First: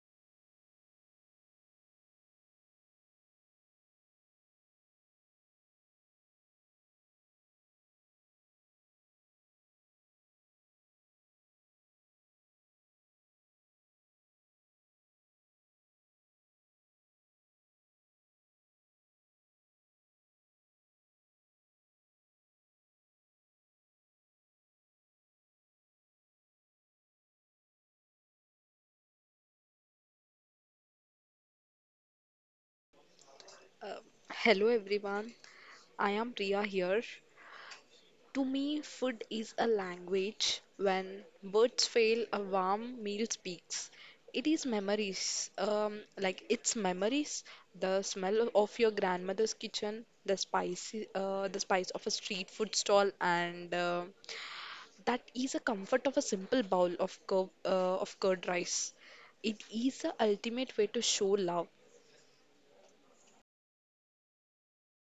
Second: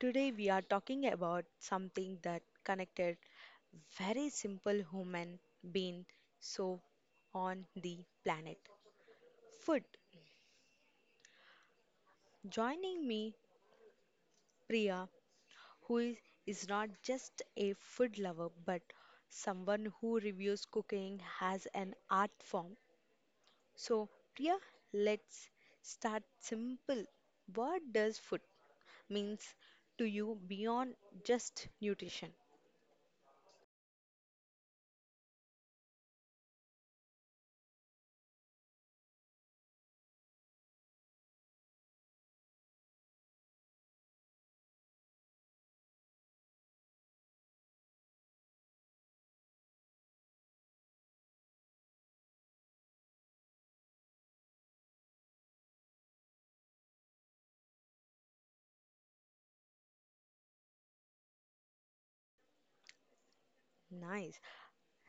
today we are talking about something that connected very simple human being so on the planet. Food. Joining me Priya who is not just a food lover but someone who reviews cooking as an art form. So Priya, let's start simple. What does food means to you beyond just nutrition? Uh, hello everyone, I am Priya here. To me, food is a language. When words fail, a warm meal speaks. It is memories, like it's memories, the smell of your grandmother's kitchen, the spice of a street food stall, and that is a comfort of a simple bowl of curd rice. It is the ultimate way to show love. Nice.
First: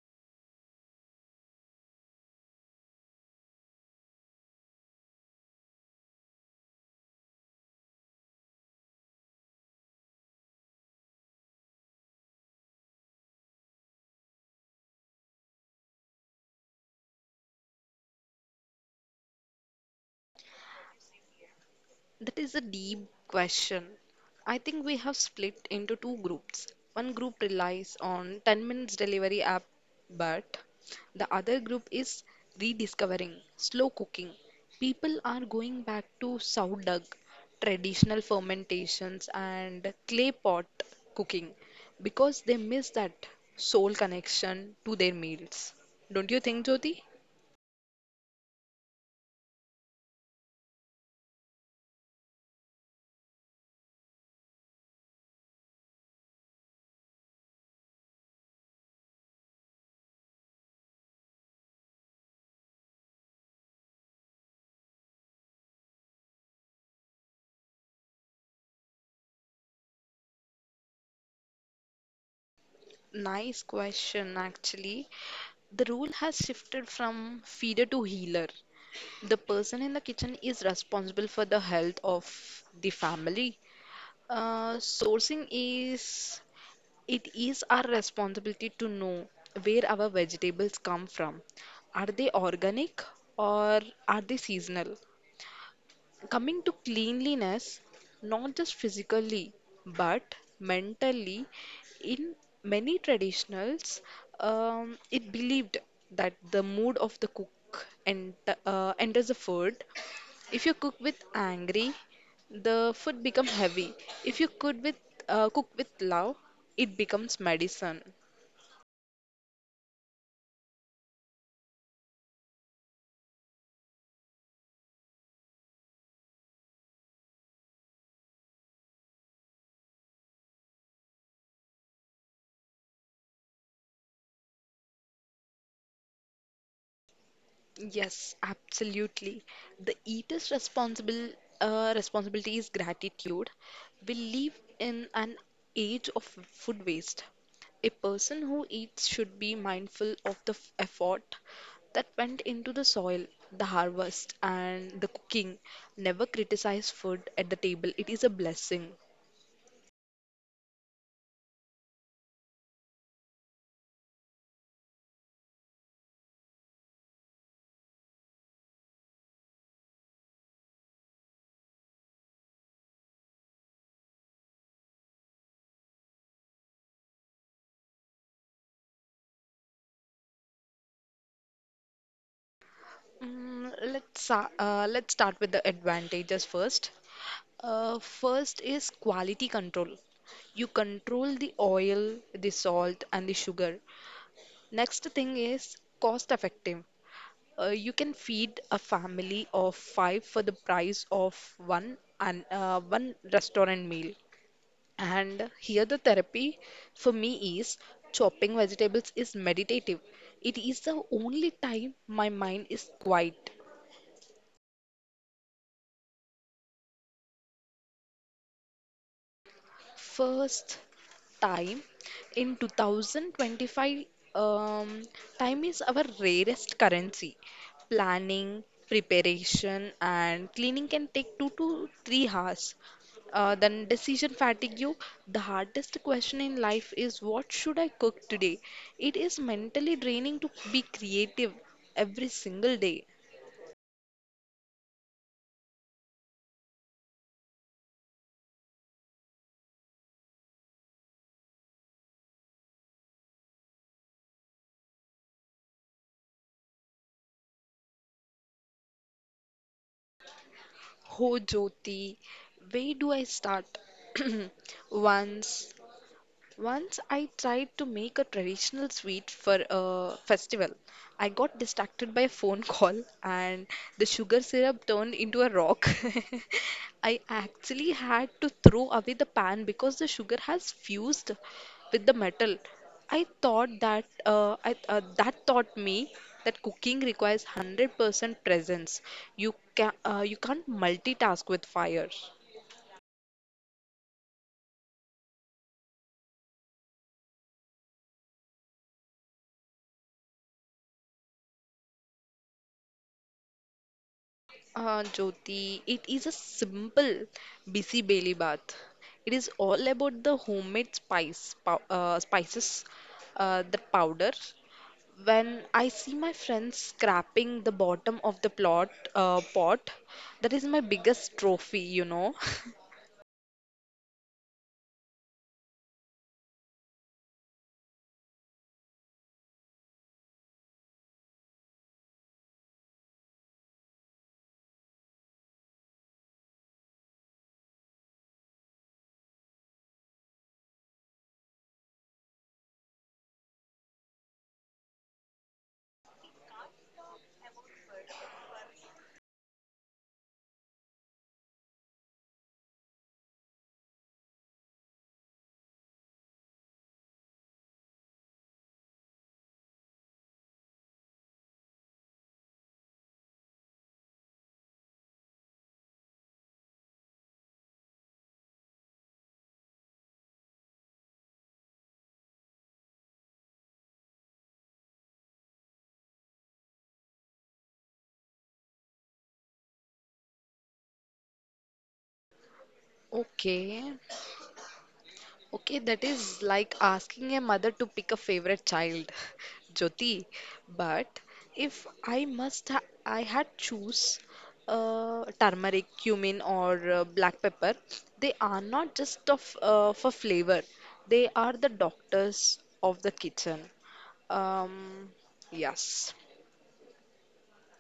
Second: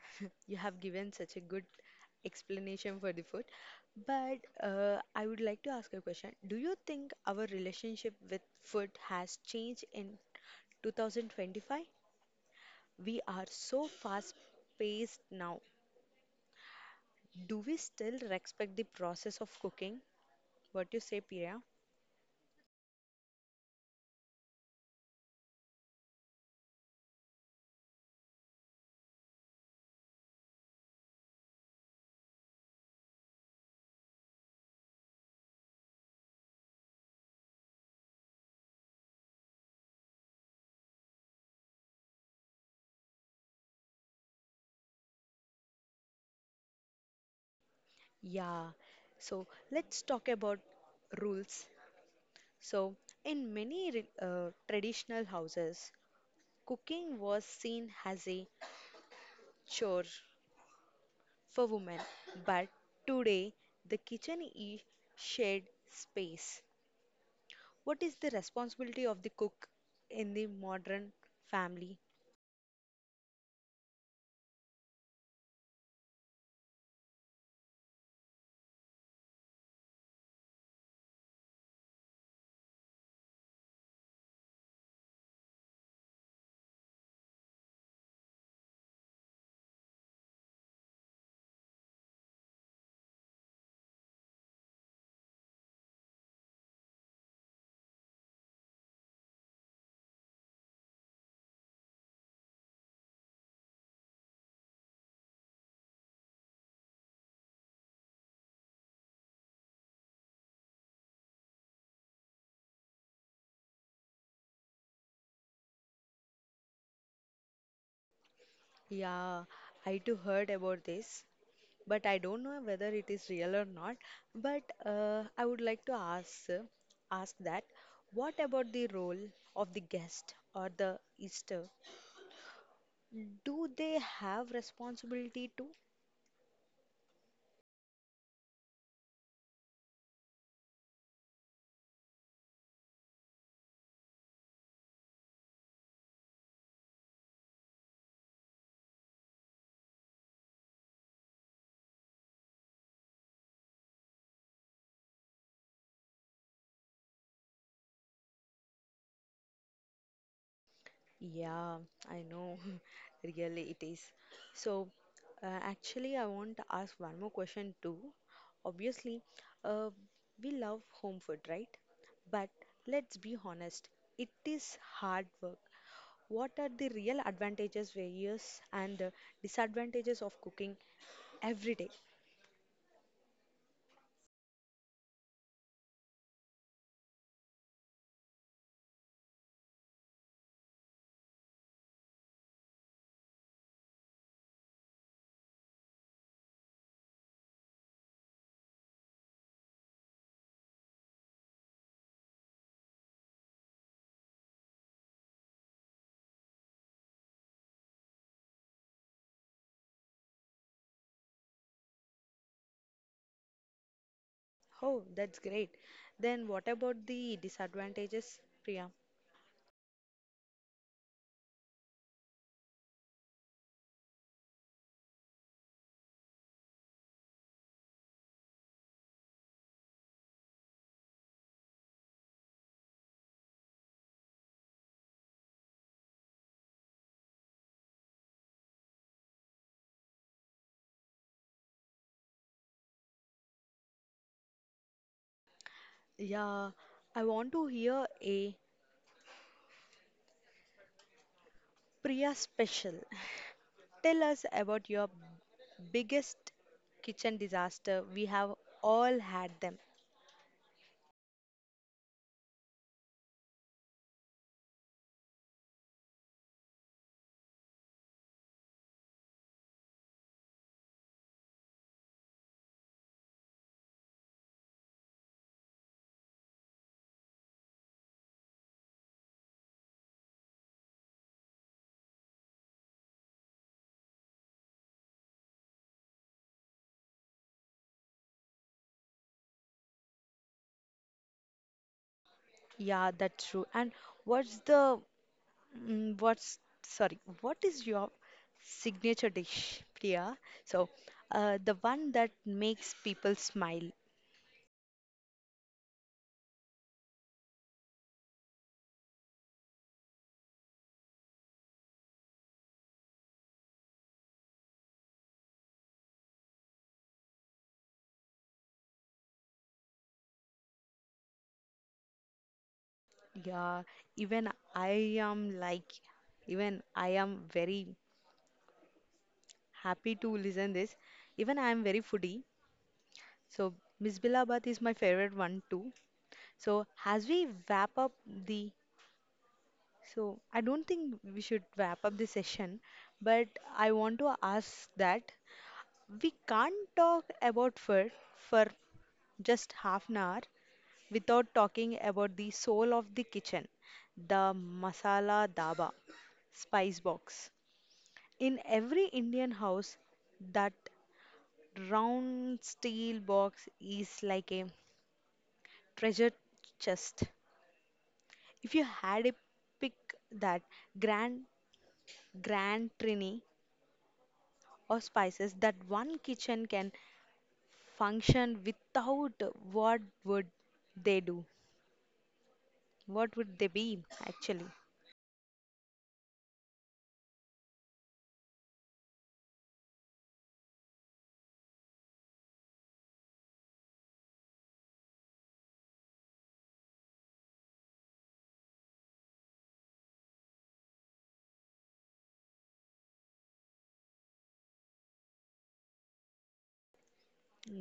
You have given such a good explanation for the food. But I would like to ask a question. Do you think our relationship with food has changed in 2025? We are so fast-paced now. Do we still respect the process of cooking? What do you say, Priya? That is a deep question. I think we have split into two groups. One group relies on 10 minutes delivery app, but the other group is rediscovering slow cooking. People are going back to sourdough, traditional fermentations, and clay pot cooking because they miss that soul connection to their meals. Don't you think, Jyoti? Yeah. So let's talk about rules. So in many traditional houses, cooking was seen as a chore for women, but today the kitchen is shared space. What is the responsibility of the cook in the modern family? Nice question, actually. The rule has shifted from feeder to healer. The person in the kitchen is responsible for the health of the family. Sourcing, it is our responsibility to know where our vegetables come from. Are they organic or are they seasonal? Coming to cleanliness, not just physically but mentally, in many traditionals, it believed that the mood of the cook and enters the food. If you cook with angry, the food become heavy. If you cook with love, it becomes medicine. Yeah, I too heard about this, but I don't know whether it is real or not. But I would like to ask that what about the role of the guest or the Easter? Do they have responsibility too? Yes, absolutely. The eater's responsible responsibility is gratitude. We live in an age of food waste. A person who eats should be mindful of the effort that went into the soil, the harvest, and the cooking. Never criticize food at the table. It is a blessing. Yeah, I know. Really, it is. So, actually, I want to ask one more question too. Obviously, uh, we love home food, right? But let's be honest, it is hard work. What are the real advantages, various, and disadvantages of cooking every day? Let's start with the advantages first. First is quality control. You control the oil, the salt, and the sugar. Next thing is cost effective. You can feed a family of five for the price of one restaurant meal. And here the therapy for me is chopping vegetables is meditative. It is the only time my mind is quiet. Oh, that's great. Then, what about the disadvantages, Priya? First time in 2025, um, time is our rarest currency. Planning, preparation and cleaning can take 2 to 3 hours. Then decision fatigue. The hardest question in life is, what should I cook today? It is mentally draining to be creative every single day. Yeah, I want to hear a Priya special. Tell us about your biggest kitchen disaster. We have all had them. Ho Jyoti, where do I start? once Once I tried to make a traditional sweet for a festival. I got distracted by a phone call and the sugar syrup turned into a rock. I actually had to throw away the pan because the sugar has fused with the metal. I thought that taught me that cooking requires 100% presence. You can you can't multitask with fire. Yeah, that's true. And what's the mm, what's sorry, what is your signature dish, Priya? So, the one that makes people smile. Jyoti, it is a simple busy belly bath. It is all about the homemade spices, the powder. When I see my friends scraping the bottom of the plot pot, that is my biggest trophy, you know. Yeah, even I am like, even I am very happy to listen this. Even I am very foodie. So, Miss Bilabat is my favorite one too. So, as we wrap up the So I don't think we should wrap up this session, but I want to ask that we can't talk about food for just half an hour without talking about the soul of the kitchen, the masala daba, spice box. In every Indian house, that round steel box is like a treasure chest. If you had a pick that grand grand trini or spices that one kitchen can function without, what would they do? What would they Okay. be actually? Okay, that is like asking a mother to pick a favorite child, Jyoti. But if I must, ha, I had choose turmeric, cumin, or black pepper. They are not just of for flavor. They are the doctors of the kitchen. Um, yes.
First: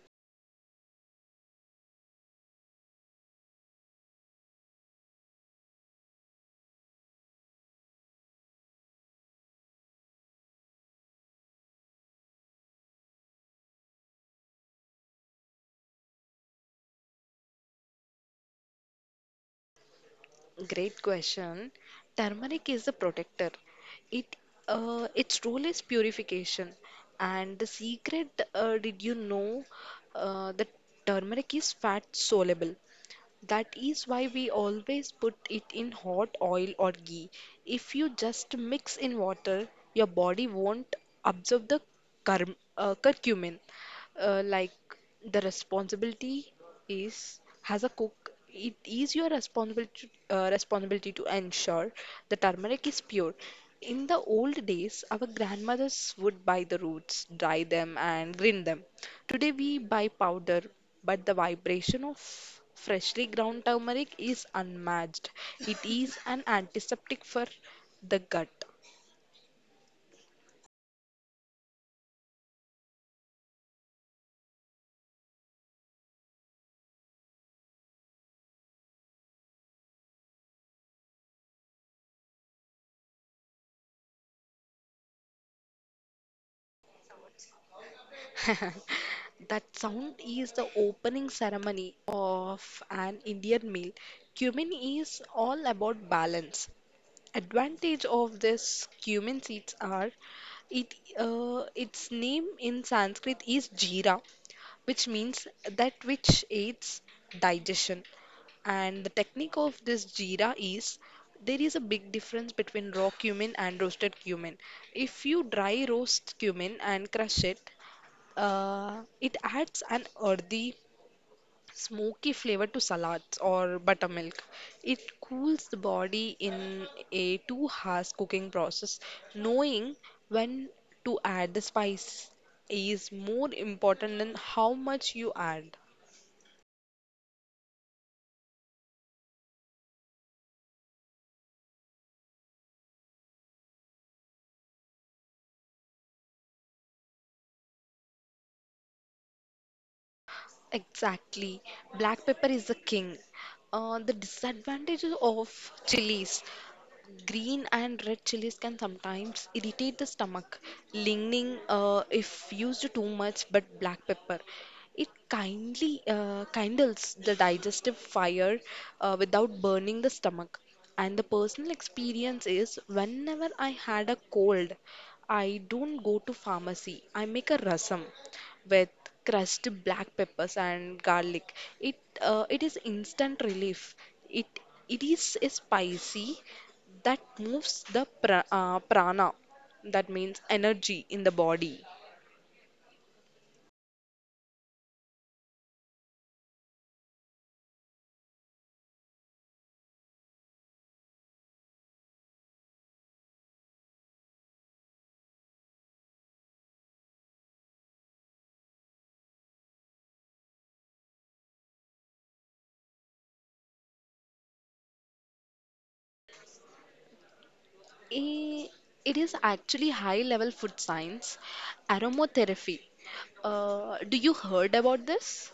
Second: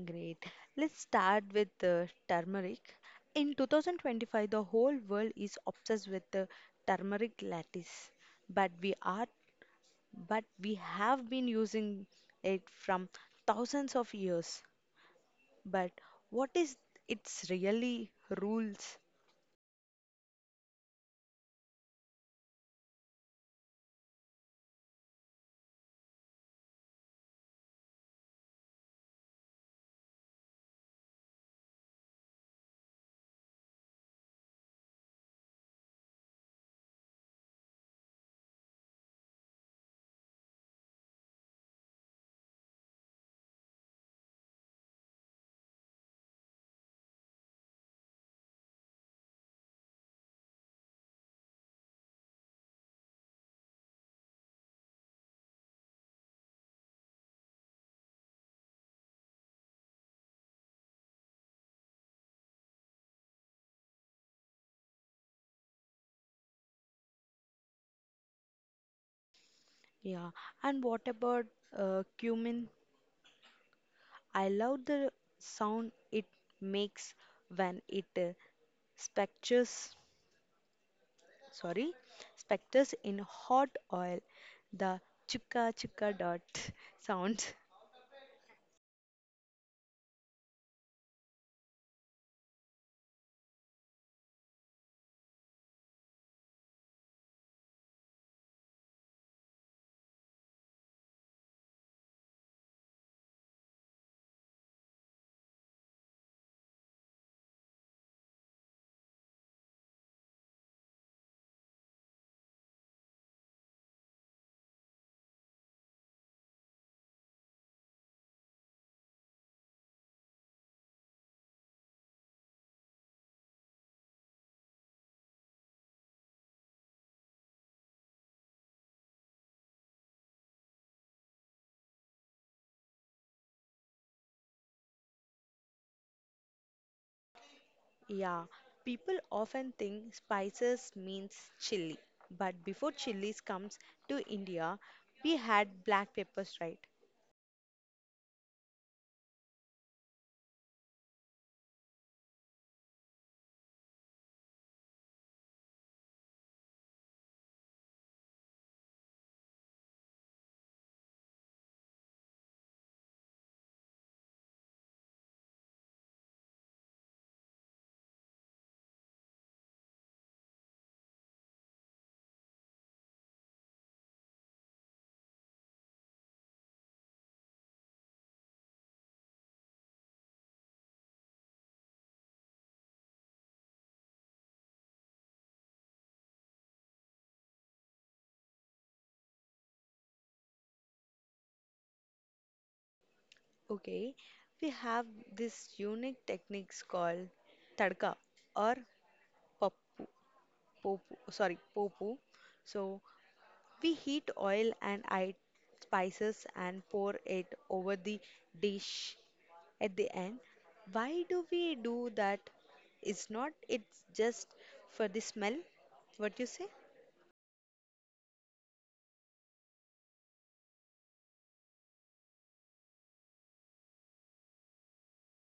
Great. Let's start with turmeric. In 2025, the whole world is obsessed with the turmeric lattice, but we are, but we have been using it from thousands of years. But what is its really rules? Great question. Turmeric is a protector. It its role is purification. And the secret, did you know, that turmeric is fat soluble. That is why we always put it in hot oil or ghee. If you just mix in water, your body won't absorb the curm curcumin. Like, the responsibility is has a cook it is your responsibility to ensure the turmeric is pure. In the old days, our grandmothers would buy the roots, dry them and grind them. Today we buy powder, but the vibration of freshly ground turmeric is unmatched. It is an antiseptic for the gut. Yeah. And what about cumin? I love the sound it makes when it specters, sorry, specters in hot oil. The chuka chuka dot sound. That sound is the opening ceremony of an Indian meal. Cumin is all about balance. Advantage of this cumin seeds are it its name in Sanskrit is jeera, which means that which aids digestion. And the technique of this jeera is there is a big difference between raw cumin and roasted cumin. If you dry roast cumin and crush it, it adds an earthy, smoky flavor to salads or buttermilk. It cools the body in a 2 hours cooking process. Knowing when to add the spice is more important than how much you add. Yeah, people often think spices means chili, but before chilies comes to India, we had black peppers, right? Exactly. Black pepper is the king. The disadvantages of chilies. Green and red chilies can sometimes irritate the stomach, lingering if used too much, but black pepper. It kindly kindles the digestive fire without burning the stomach. And the personal experience is, whenever I had a cold, I don't go to pharmacy. I make a rasam with crushed black peppers and garlic. It is instant relief. It it is a spicy that moves the prana, that means energy in the body. Okay, we have this unique techniques called tadka or popu, popu, popu. So we heat oil and add spices and pour it over the dish at the end. Why do we do that? It's not, it's just for the smell. What you say? Eh, it is actually high level food science, aromatherapy. Do you heard about this?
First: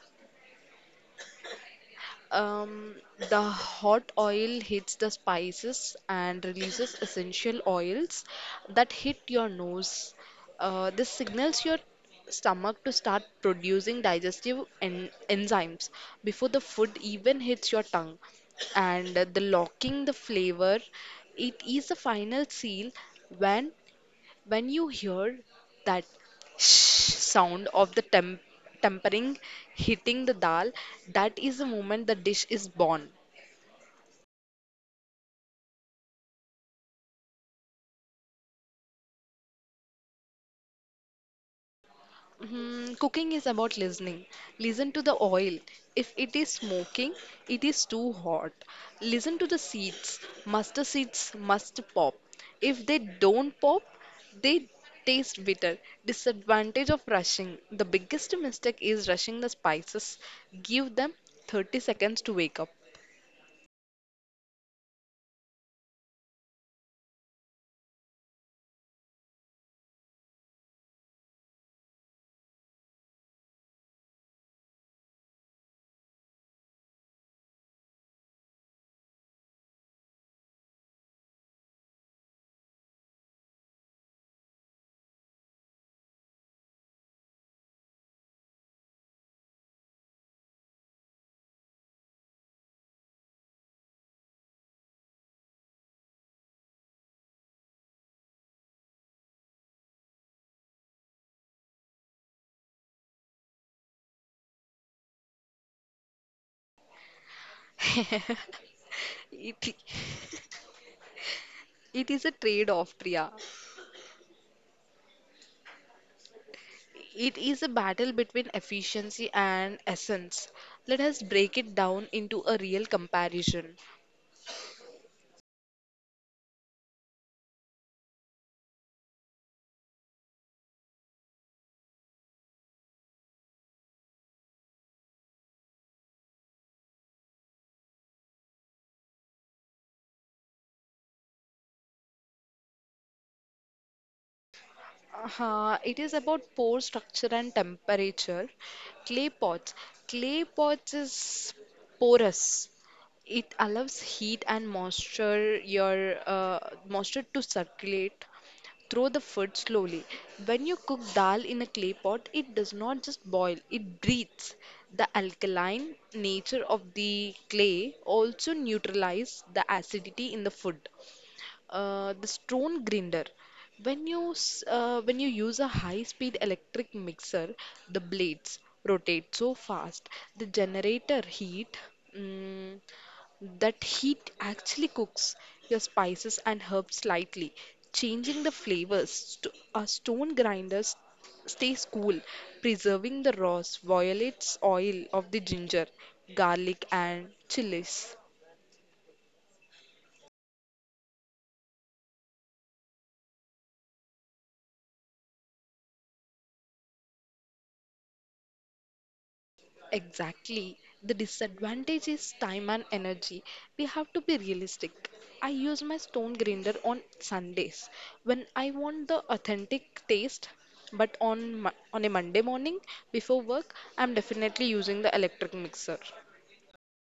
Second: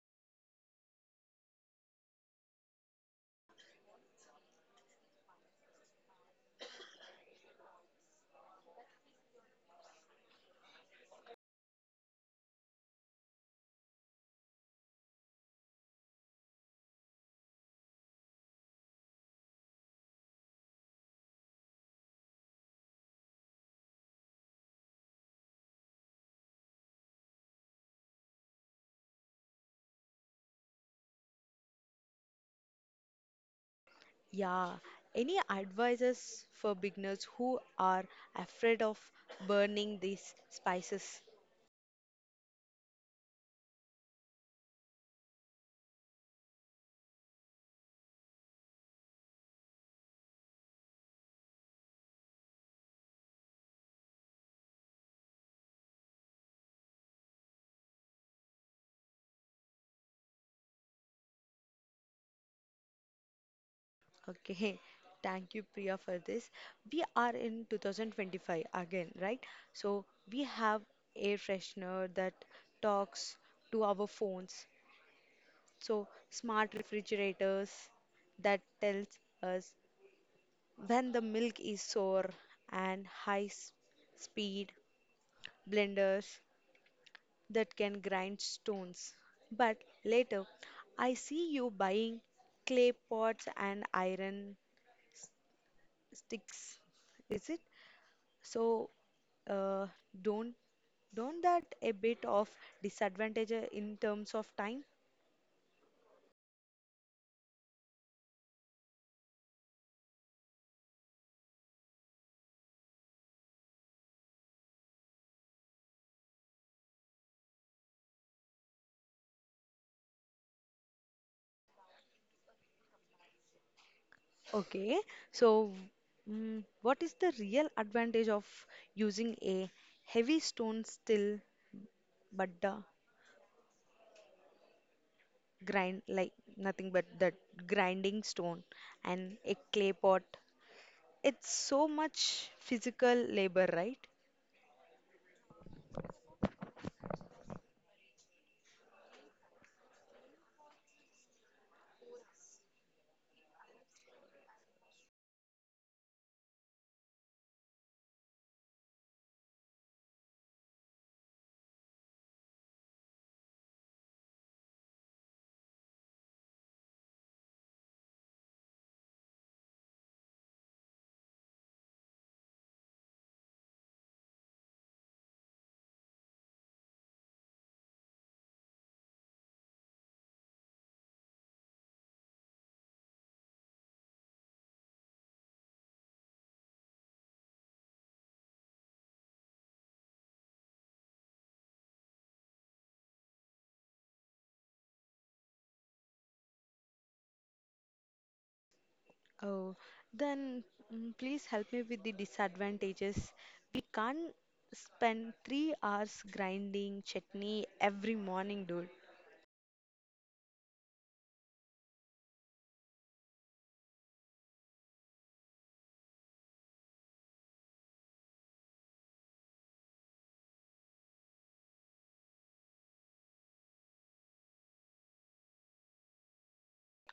Um, the hot oil hits the spices and releases essential oils that hit your nose. This signals your stomach to start producing digestive enzymes before the food even hits your tongue. And the locking the flavor, it is the final seal when you hear that shh sound of the tempering hitting the dal, that is the moment the dish is born. Yeah. Any advices for beginners who are afraid of burning these spices? Hmm, cooking is about listening. Listen to the oil. If it is smoking, it is too hot. Listen to the seeds. Mustard seeds must pop. If they don't pop, they taste bitter. Disadvantage of rushing. The biggest mistake is rushing the spices. Give them 30 seconds to wake up. Okay, thank you, Priya, for this. We are in 2025 again, right? So we have air freshener that talks to our phones. So smart refrigerators that tells us when the milk is sour and speed blenders that can grind stones. But later, I see you buying clay pots and iron sticks. Is it? So, uh, don't don't that a bit of disadvantage in terms of time? It, it is a trade-off, Priya. It is a battle between efficiency and essence. Let us break it down into a real comparison. Okay. So, what is the real advantage of using a heavy stone still, but the grind like nothing but that grinding stone and a clay pot? It's so much physical labor, right? It is about pore structure and temperature. Clay pots. Clay pots is porous. It allows heat and moisture to circulate through the food slowly. When you cook dal in a clay pot, it does not just boil, it breathes. The alkaline nature of the clay also neutralizes the acidity in the food. The stone grinder, when you use a high speed electric mixer, the blades rotate so fast, the generator heat, mm, that heat actually cooks your spices and herbs slightly, changing the flavors. A stone stays cool, preserving the raws violates oil of the ginger, garlic and chilies. Oh, then please help me with the disadvantages. We can't spend 3 hours grinding chutney every morning, dude. Exactly. The disadvantage is time and energy. We have to be realistic. I use my stone grinder on Sundays when I want the authentic taste, but on a Monday morning before work, I'm definitely using the electric mixer.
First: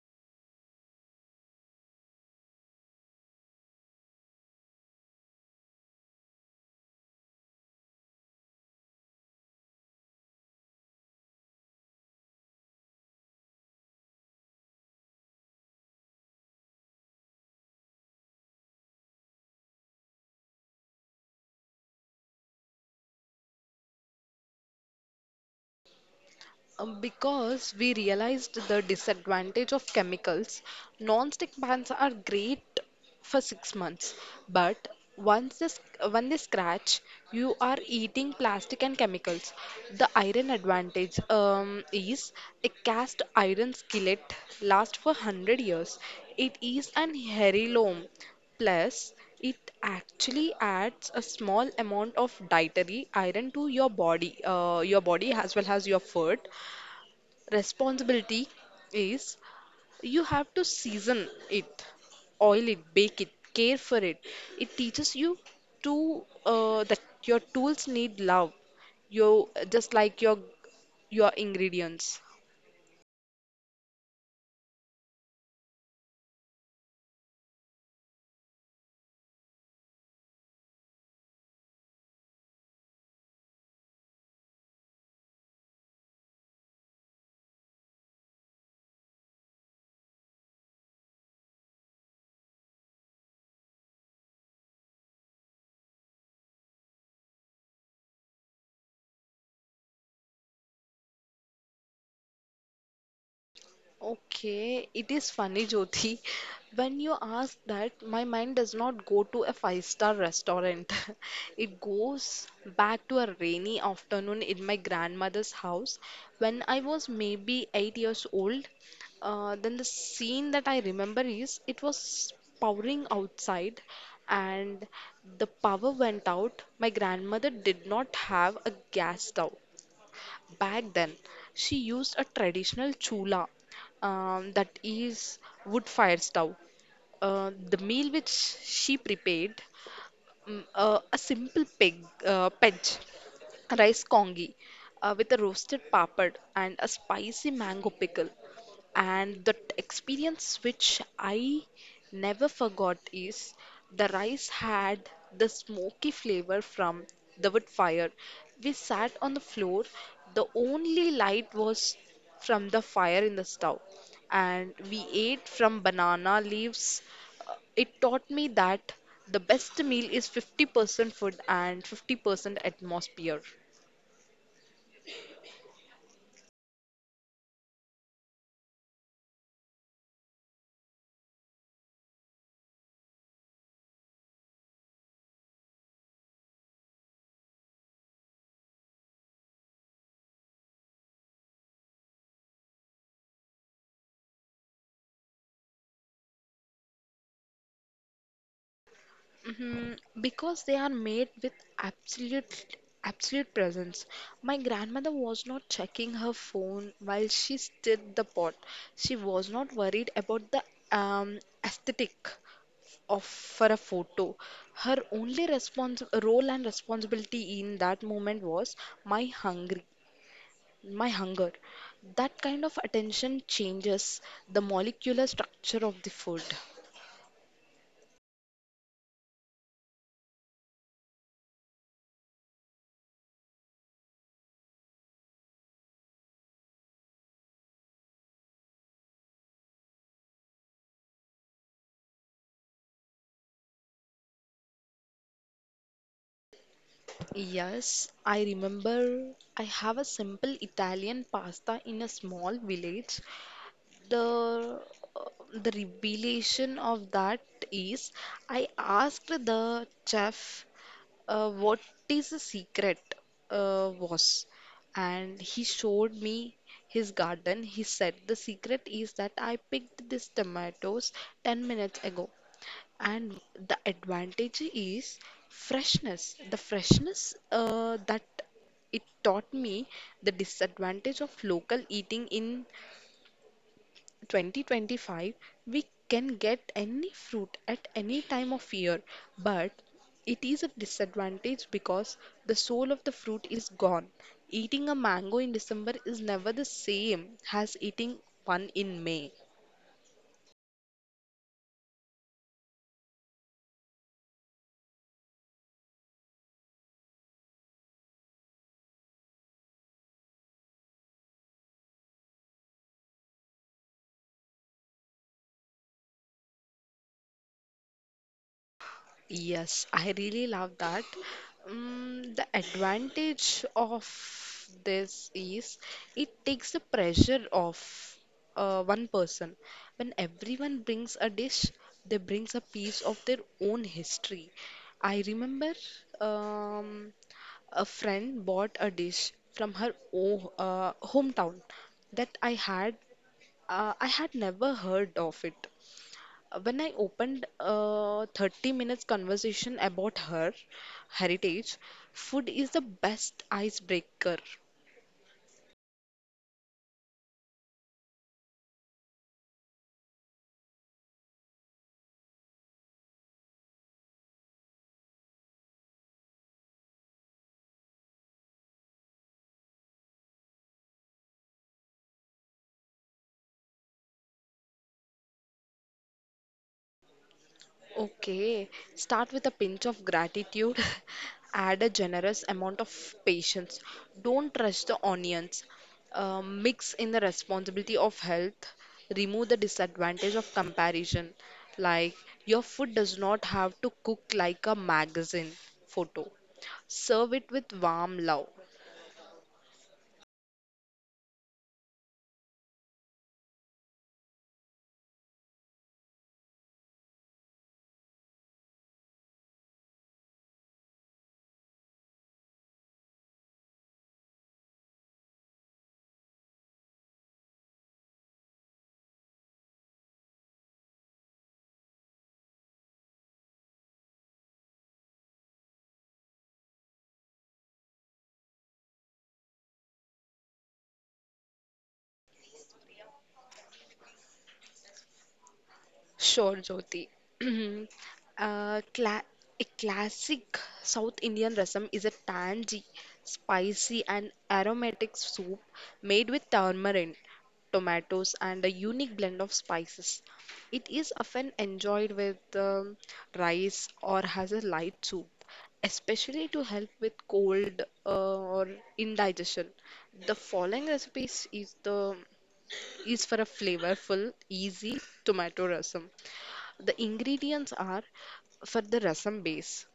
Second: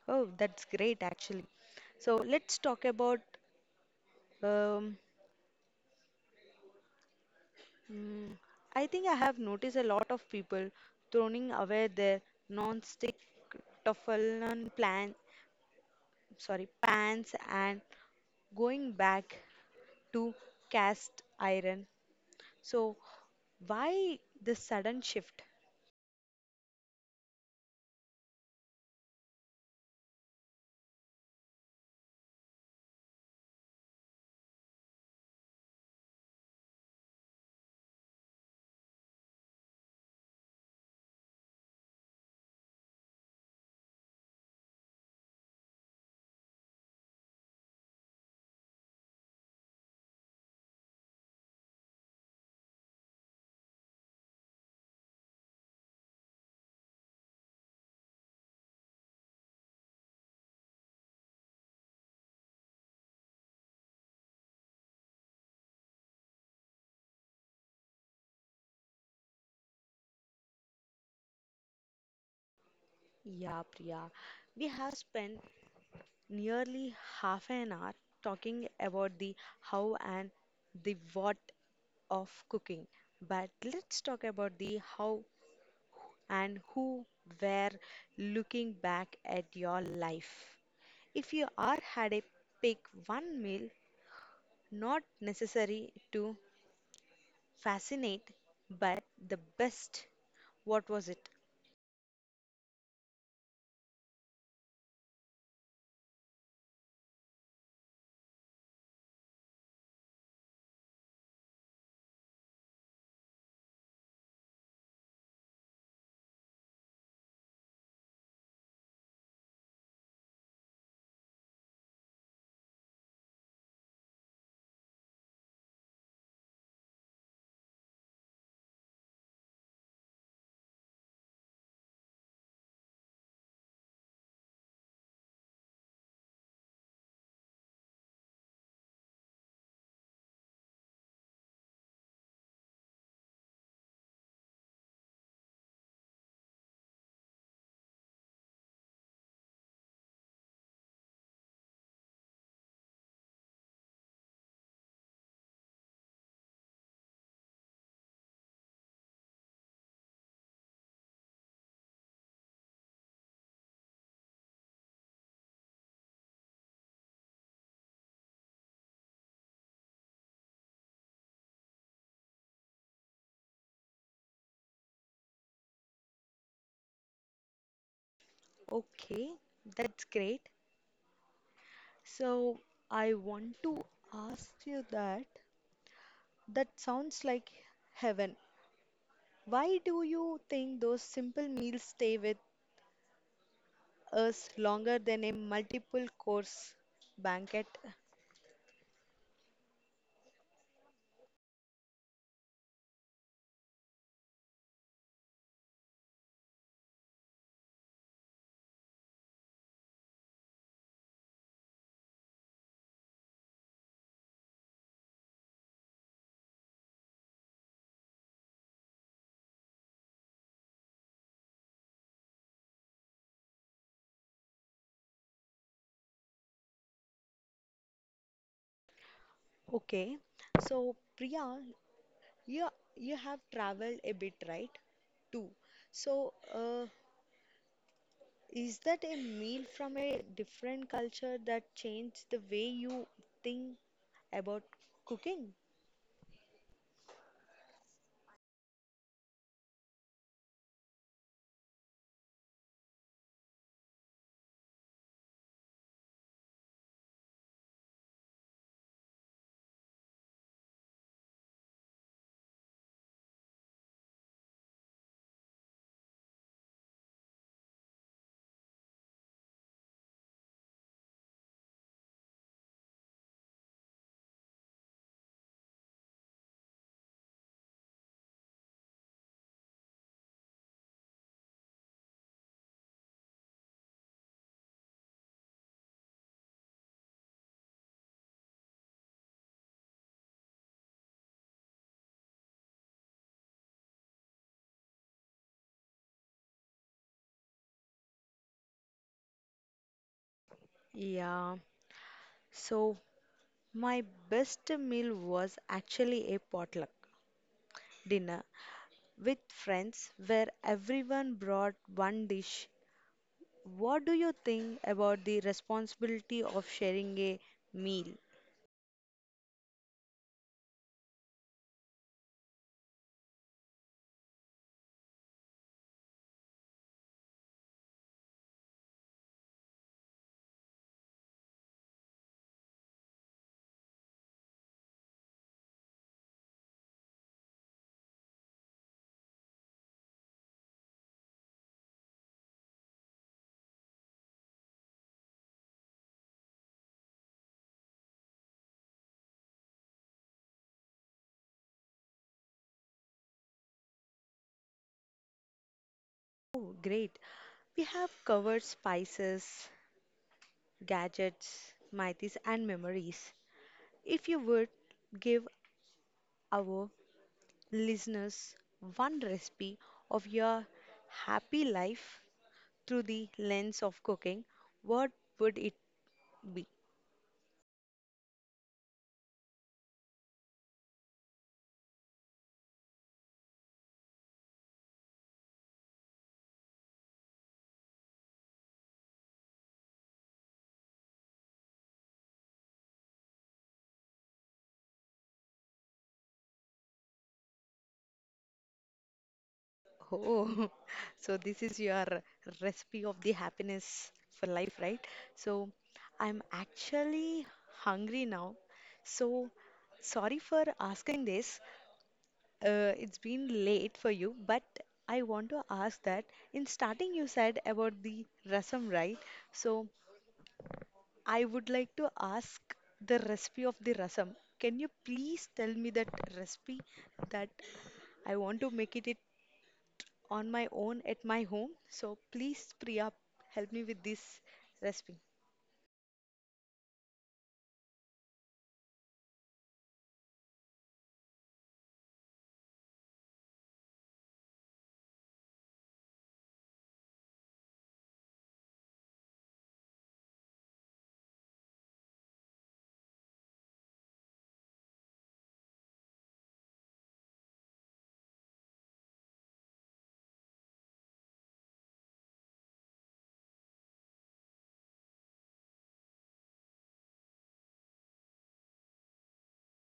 Oh, that's great actually. So let's talk about. Um, mm, I think I have noticed a lot of people throwing away their non-stick Teflon plan, sorry, pans and going back to cast iron. So, why this sudden shift? Because we realized the disadvantage of chemicals, non-stick pans are great for 6 months, but once this, when they scratch, you are eating plastic and chemicals. The iron advantage is a cast iron skillet lasts for 100 years. It is an heirloom. Plus, it actually adds a small amount of dietary iron to your body as well as your food. Responsibility is you have to season it, oil it, bake it, care for it. It teaches you to that your tools need love. You just like your ingredients. Yeah, Priya, we have spent nearly half an hour talking about the how and the what of cooking, but let's talk about the how and who were looking back at your life. If you are had a pick one meal, not necessary to fascinate, but the best, what was it? Okay, it is funny, Jyoti. When you ask that, my mind does not go to a five-star restaurant. It goes back to a rainy afternoon in my grandmother's house when I was maybe 8 years old. Then the scene that I remember is, it was powering outside and the power went out. My grandmother did not have a gas stove. Back then, she used a traditional chula, that is wood fire stove. The meal which she prepared, Mm, uh, a simple peg, pej, rice congee with a roasted papad and a spicy mango pickle. And the experience which I never forgot is the rice had the smoky flavor from the wood fire. We sat on the floor, the only light was from the fire in the stove, and we ate from banana leaves. It taught me that the best meal is 50% food and 50% atmosphere. Okay, that's great. So I want to ask you that that sounds like heaven. Why do you think those simple meals stay with us longer than a multiple course banquet? Hmm, because they are made with absolute absolute presence. My grandmother was not checking her phone while she stirred the pot. She was not worried about the aesthetic of for a photo. Her only role and responsibility in that moment was my hungry. My hunger. That kind of attention changes the molecular structure of the food. Okay, so Priya, you you have traveled a bit, right? Too. So, is that a meal from a different culture that changed the way you think about cooking? Yes, I remember I have a simple Italian pasta in a small village. the uh, the revelation of that is I asked the chef, what is the secret was And he showed me his garden. He said, "The secret is that I picked these tomatoes 10 minutes ago." And the advantage is freshness, the freshness, that it taught me. The disadvantage of local eating: in 2025, we can get any fruit at any time of year, but it is a disadvantage because the soul of the fruit is gone. Eating a mango in December is never the same as eating one in May. Yeah, so my best meal was actually a potluck dinner with friends where everyone brought one dish. What do you think about the responsibility of sharing a meal? Yes, I really love that. The advantage of this is it takes the pressure off one person. When everyone brings a dish, they brings a piece of their own history. I remember, um, a friend bought a dish from her o hometown that I had never heard of it. When I opened a 30 minutes conversation about her heritage, food is the best icebreaker. Oh, great. We have covered spices, gadgets, myths, and memories. If you would give our listeners one recipe of your happy life, through the lens of cooking, what would it be? Okay, start with a pinch of gratitude, add a generous amount of patience, don't rush the onions, mix in the responsibility of health, remove the disadvantage of comparison, like your food does not have to cook like a magazine photo. Serve it with warm love. Oh, so this is your recipe of the happiness for life, right? So I'm actually hungry now. So sorry for asking this. It's been late for you, but I want to ask that in starting you said about the rasam, right? So I would like to ask the recipe of the rasam. Can you please tell me that recipe that I want to it on my own at my home? So please, Priya, help me with this recipe. Sure, Jyoti. Cla A classic South Indian rasam is a tangy, spicy, and aromatic soup made with tamarind, tomatoes, and a unique blend of spices. It is often enjoyed with rice or has a light soup, especially to help with cold or indigestion. The following recipes is the is for a flavorful, easy tomato rasam. The ingredients are for the rasam base.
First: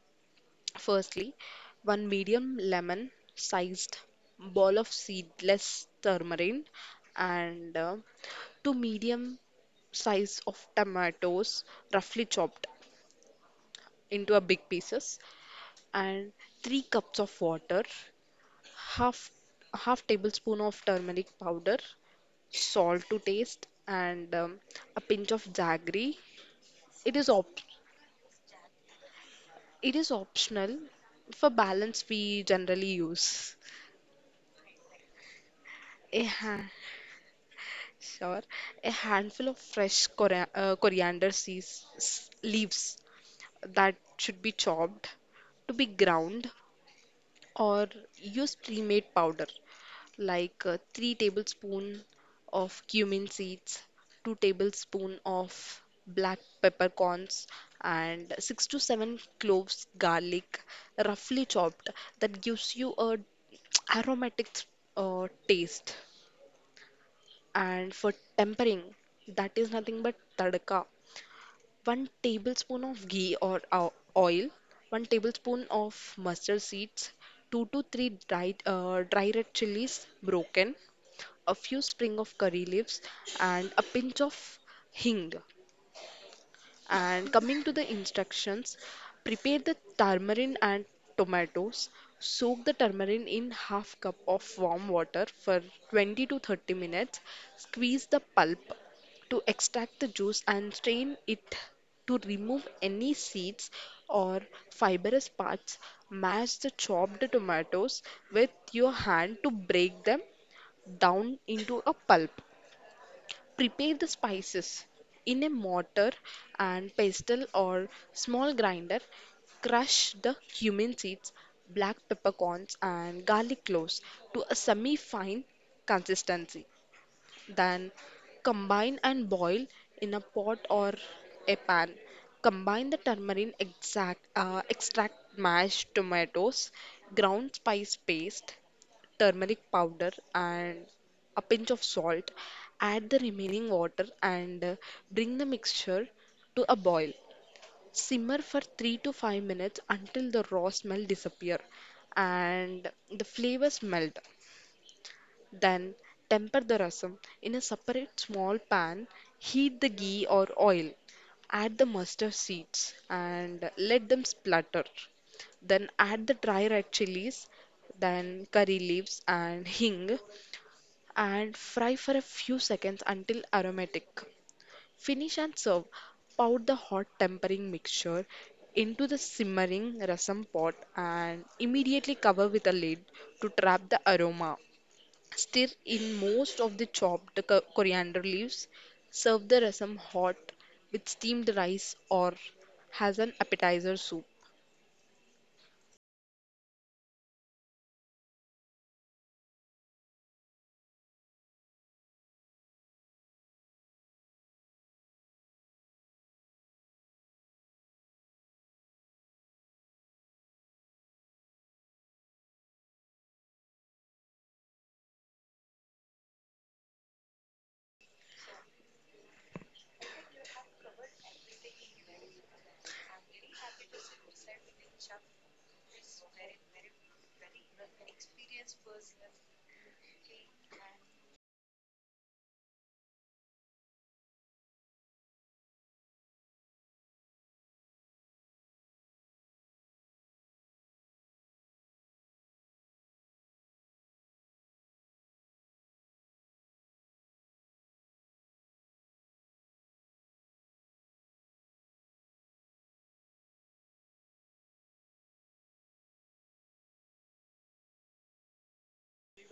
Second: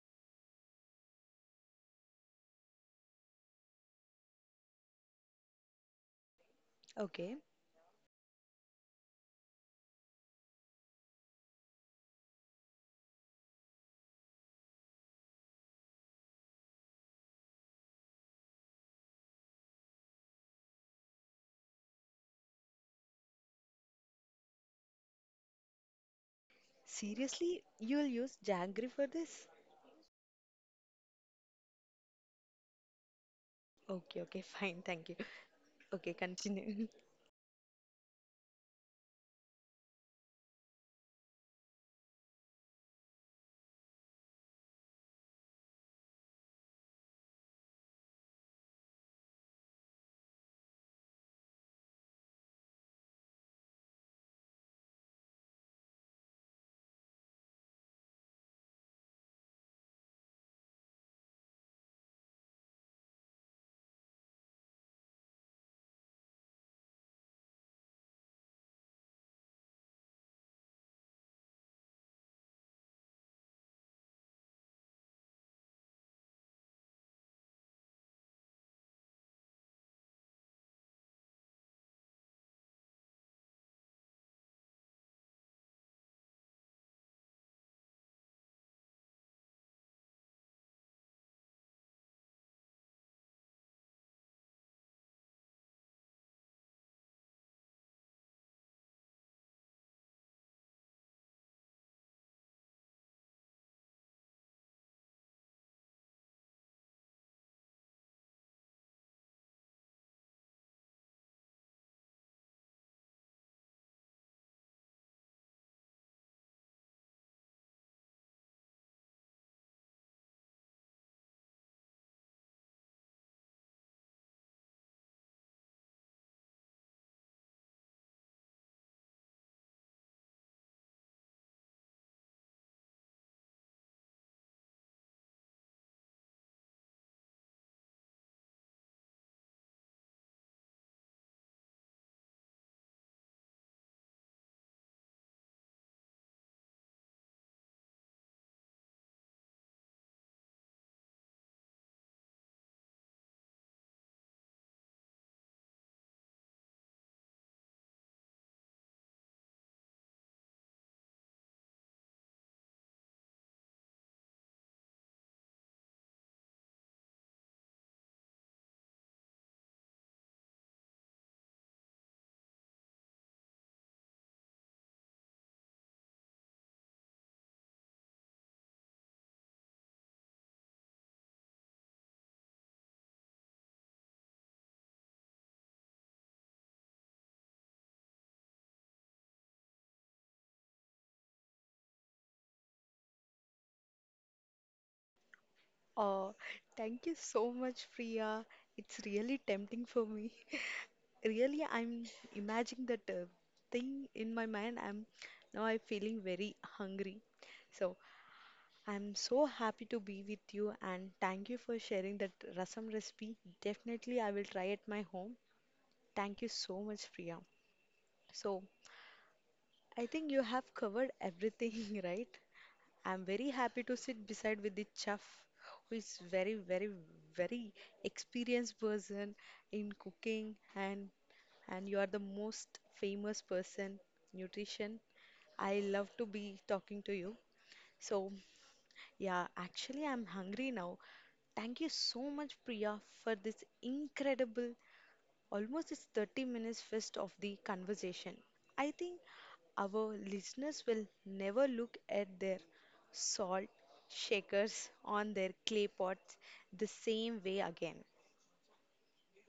Firstly, one medium lemon sized ball of seedless turmeric, Okay. and two medium size of tomatoes roughly chopped into a big pieces, and 3 cups of water, half half tablespoon of turmeric powder, salt to taste, and a pinch of jaggery. it is op Seriously, you will use jaggery for this? It is optional. For balance, we generally use Okay, okay, fine, thank you. Okay, a ha- continue. sure, a handful of fresh coriander leaves that should be chopped to be ground, or use pre-made powder. Like, 3 tablespoon of cumin seeds, 2 tablespoon of black peppercorns, and 6 to 7 cloves garlic roughly chopped, that gives you a aromatic taste. And for tempering, that is nothing but tadka. One tablespoon of ghee or oil, one tablespoon of mustard seeds, two to three dried, dry red chilies broken, a few spring of curry leaves, and a pinch of hing. And coming to the instructions, prepare the tamarind and tomatoes. Soak the tamarind in half cup of warm water for 20 to 30 minutes. Squeeze the pulp to extract the juice and strain it to remove any seeds or fibrous parts. Mash the chopped tomatoes with your hand to break them down into a pulp. Prepare the spices in a mortar and pestle or small grinder. Crush the cumin seeds, black peppercorns, and garlic cloves to a semi fine consistency. Then combine and boil in a pot or a pan. Combine the turmeric extract, mashed tomatoes, ground spice paste, turmeric powder, and a pinch of salt. Add the remaining water and bring the mixture to a boil. Simmer for 3 to 5 minutes until the raw smell disappear and the flavors melt. Then temper the rasam. In a separate small pan, heat the ghee or oil, add the mustard seeds and let them splutter. Then add the dry red chilies, then curry leaves and hing, and fry for a few seconds until aromatic. Finish and serve. Pour the hot tempering mixture into the simmering rasam pot and immediately cover with a lid to trap the aroma. Stir in most of the chopped coriander leaves. Serve the rasam hot with steamed rice or as an appetizer soup. Oh, thank you so much, Priya. It's really tempting for me. Really, I'm imagining that thing in my mind. I'm feeling very hungry. So I'm so happy to be with you and thank you for sharing that rasam recipe. Definitely, I will try at my home. Thank you so much, Priya. So I think you have covered everything, right? I'm very happy to sit beside with the chef who is very, very, very experienced person in cooking and you are the most famous person, nutrition. I love to be talking to you. So, yeah, actually, I'm hungry now. Thank you so much, Priya, for this incredible, almost this 30 minutes fist of the conversation. I think our listeners will never look at their salt shakers on their clay pots the same way again.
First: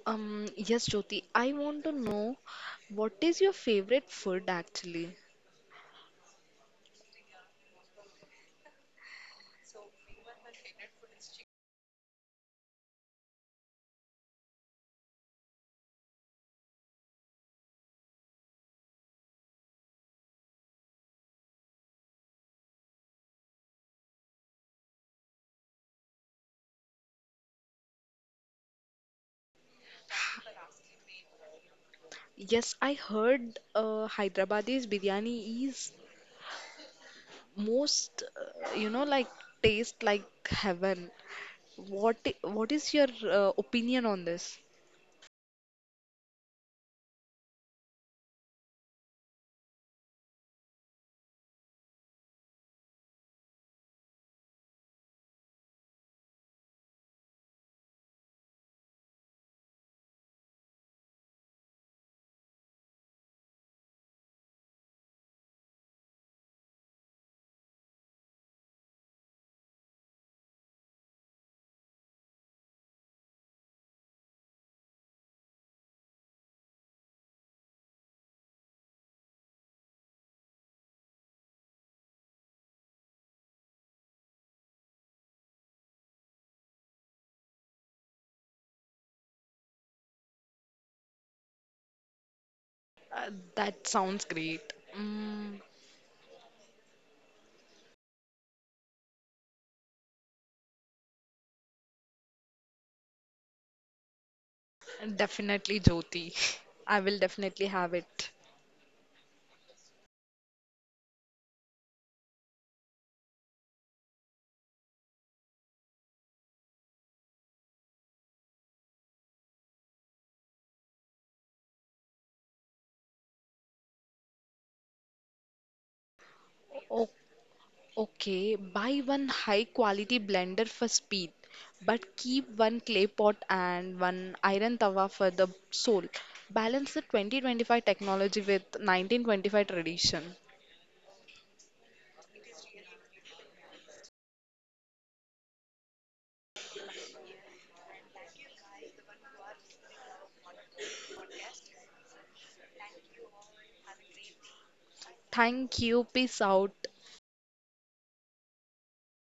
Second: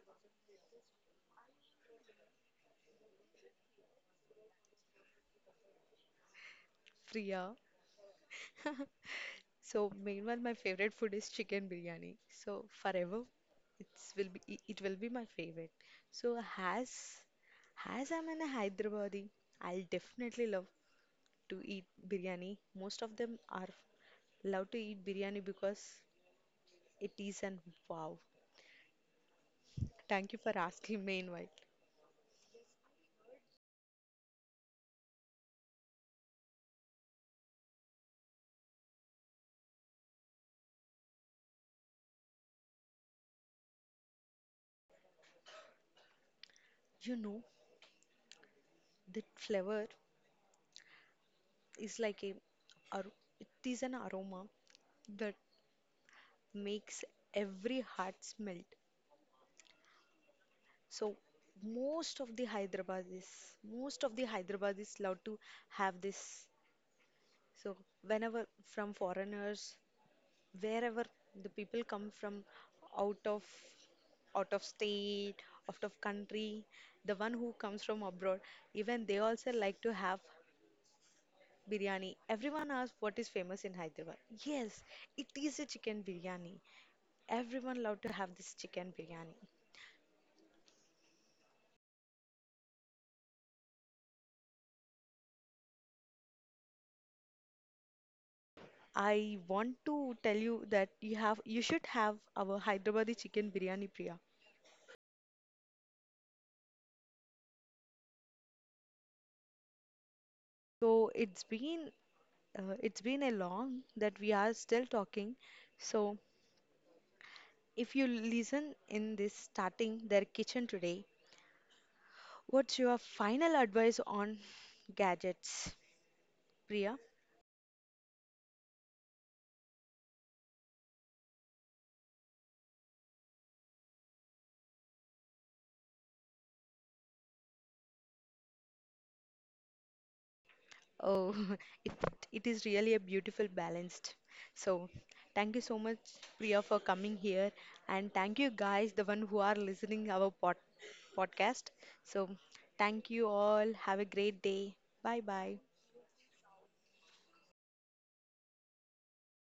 Yes, Jyoti, I want to know, what is your favorite food actually? Priya, so meanwhile, my favorite food is chicken biryani. So forever, it will be my favorite. So as I'm in a Hyderabadi, I'll definitely love to eat biryani. Most of them are love to eat biryani because it is an wow. Thank you for asking me. Meanwhile, Yes, I heard Hyderabadi's biryani is most, you know, like taste like heaven. What is your opinion on this? you know the flavor is like a ar- it is an aroma that makes every heart smell. So most of the Hyderabadis, most of the Hyderabadis love to have this. So whenever from foreigners, wherever the people come from out of out of state, out of country, the one who comes from abroad, even they also like to have biryani. Everyone asks what is famous in Hyderabad. Yes, it is a chicken biryani. Everyone love to have this chicken biryani. Uh, that sounds great. Mm. I want to tell you that you should have our Hyderabadi chicken biryani, Priya. Definitely, Jyoti. I will definitely have it. So it's been a long that we are still talking. So if you listen in this starting their kitchen today, what's your final advice on gadgets, Priya? O- okay, buy one high quality blender for speed, but keep one clay pot and one iron tawa for the soul. Balance the 2025 technology with 1925 tradition. Oh, it, it is really a beautiful balanced. So, thank you so much, Priya, for coming here, and thank you guys, the one who are listening our podcast. So, thank you all. Have a great day. Bye bye. Thank you. Peace out.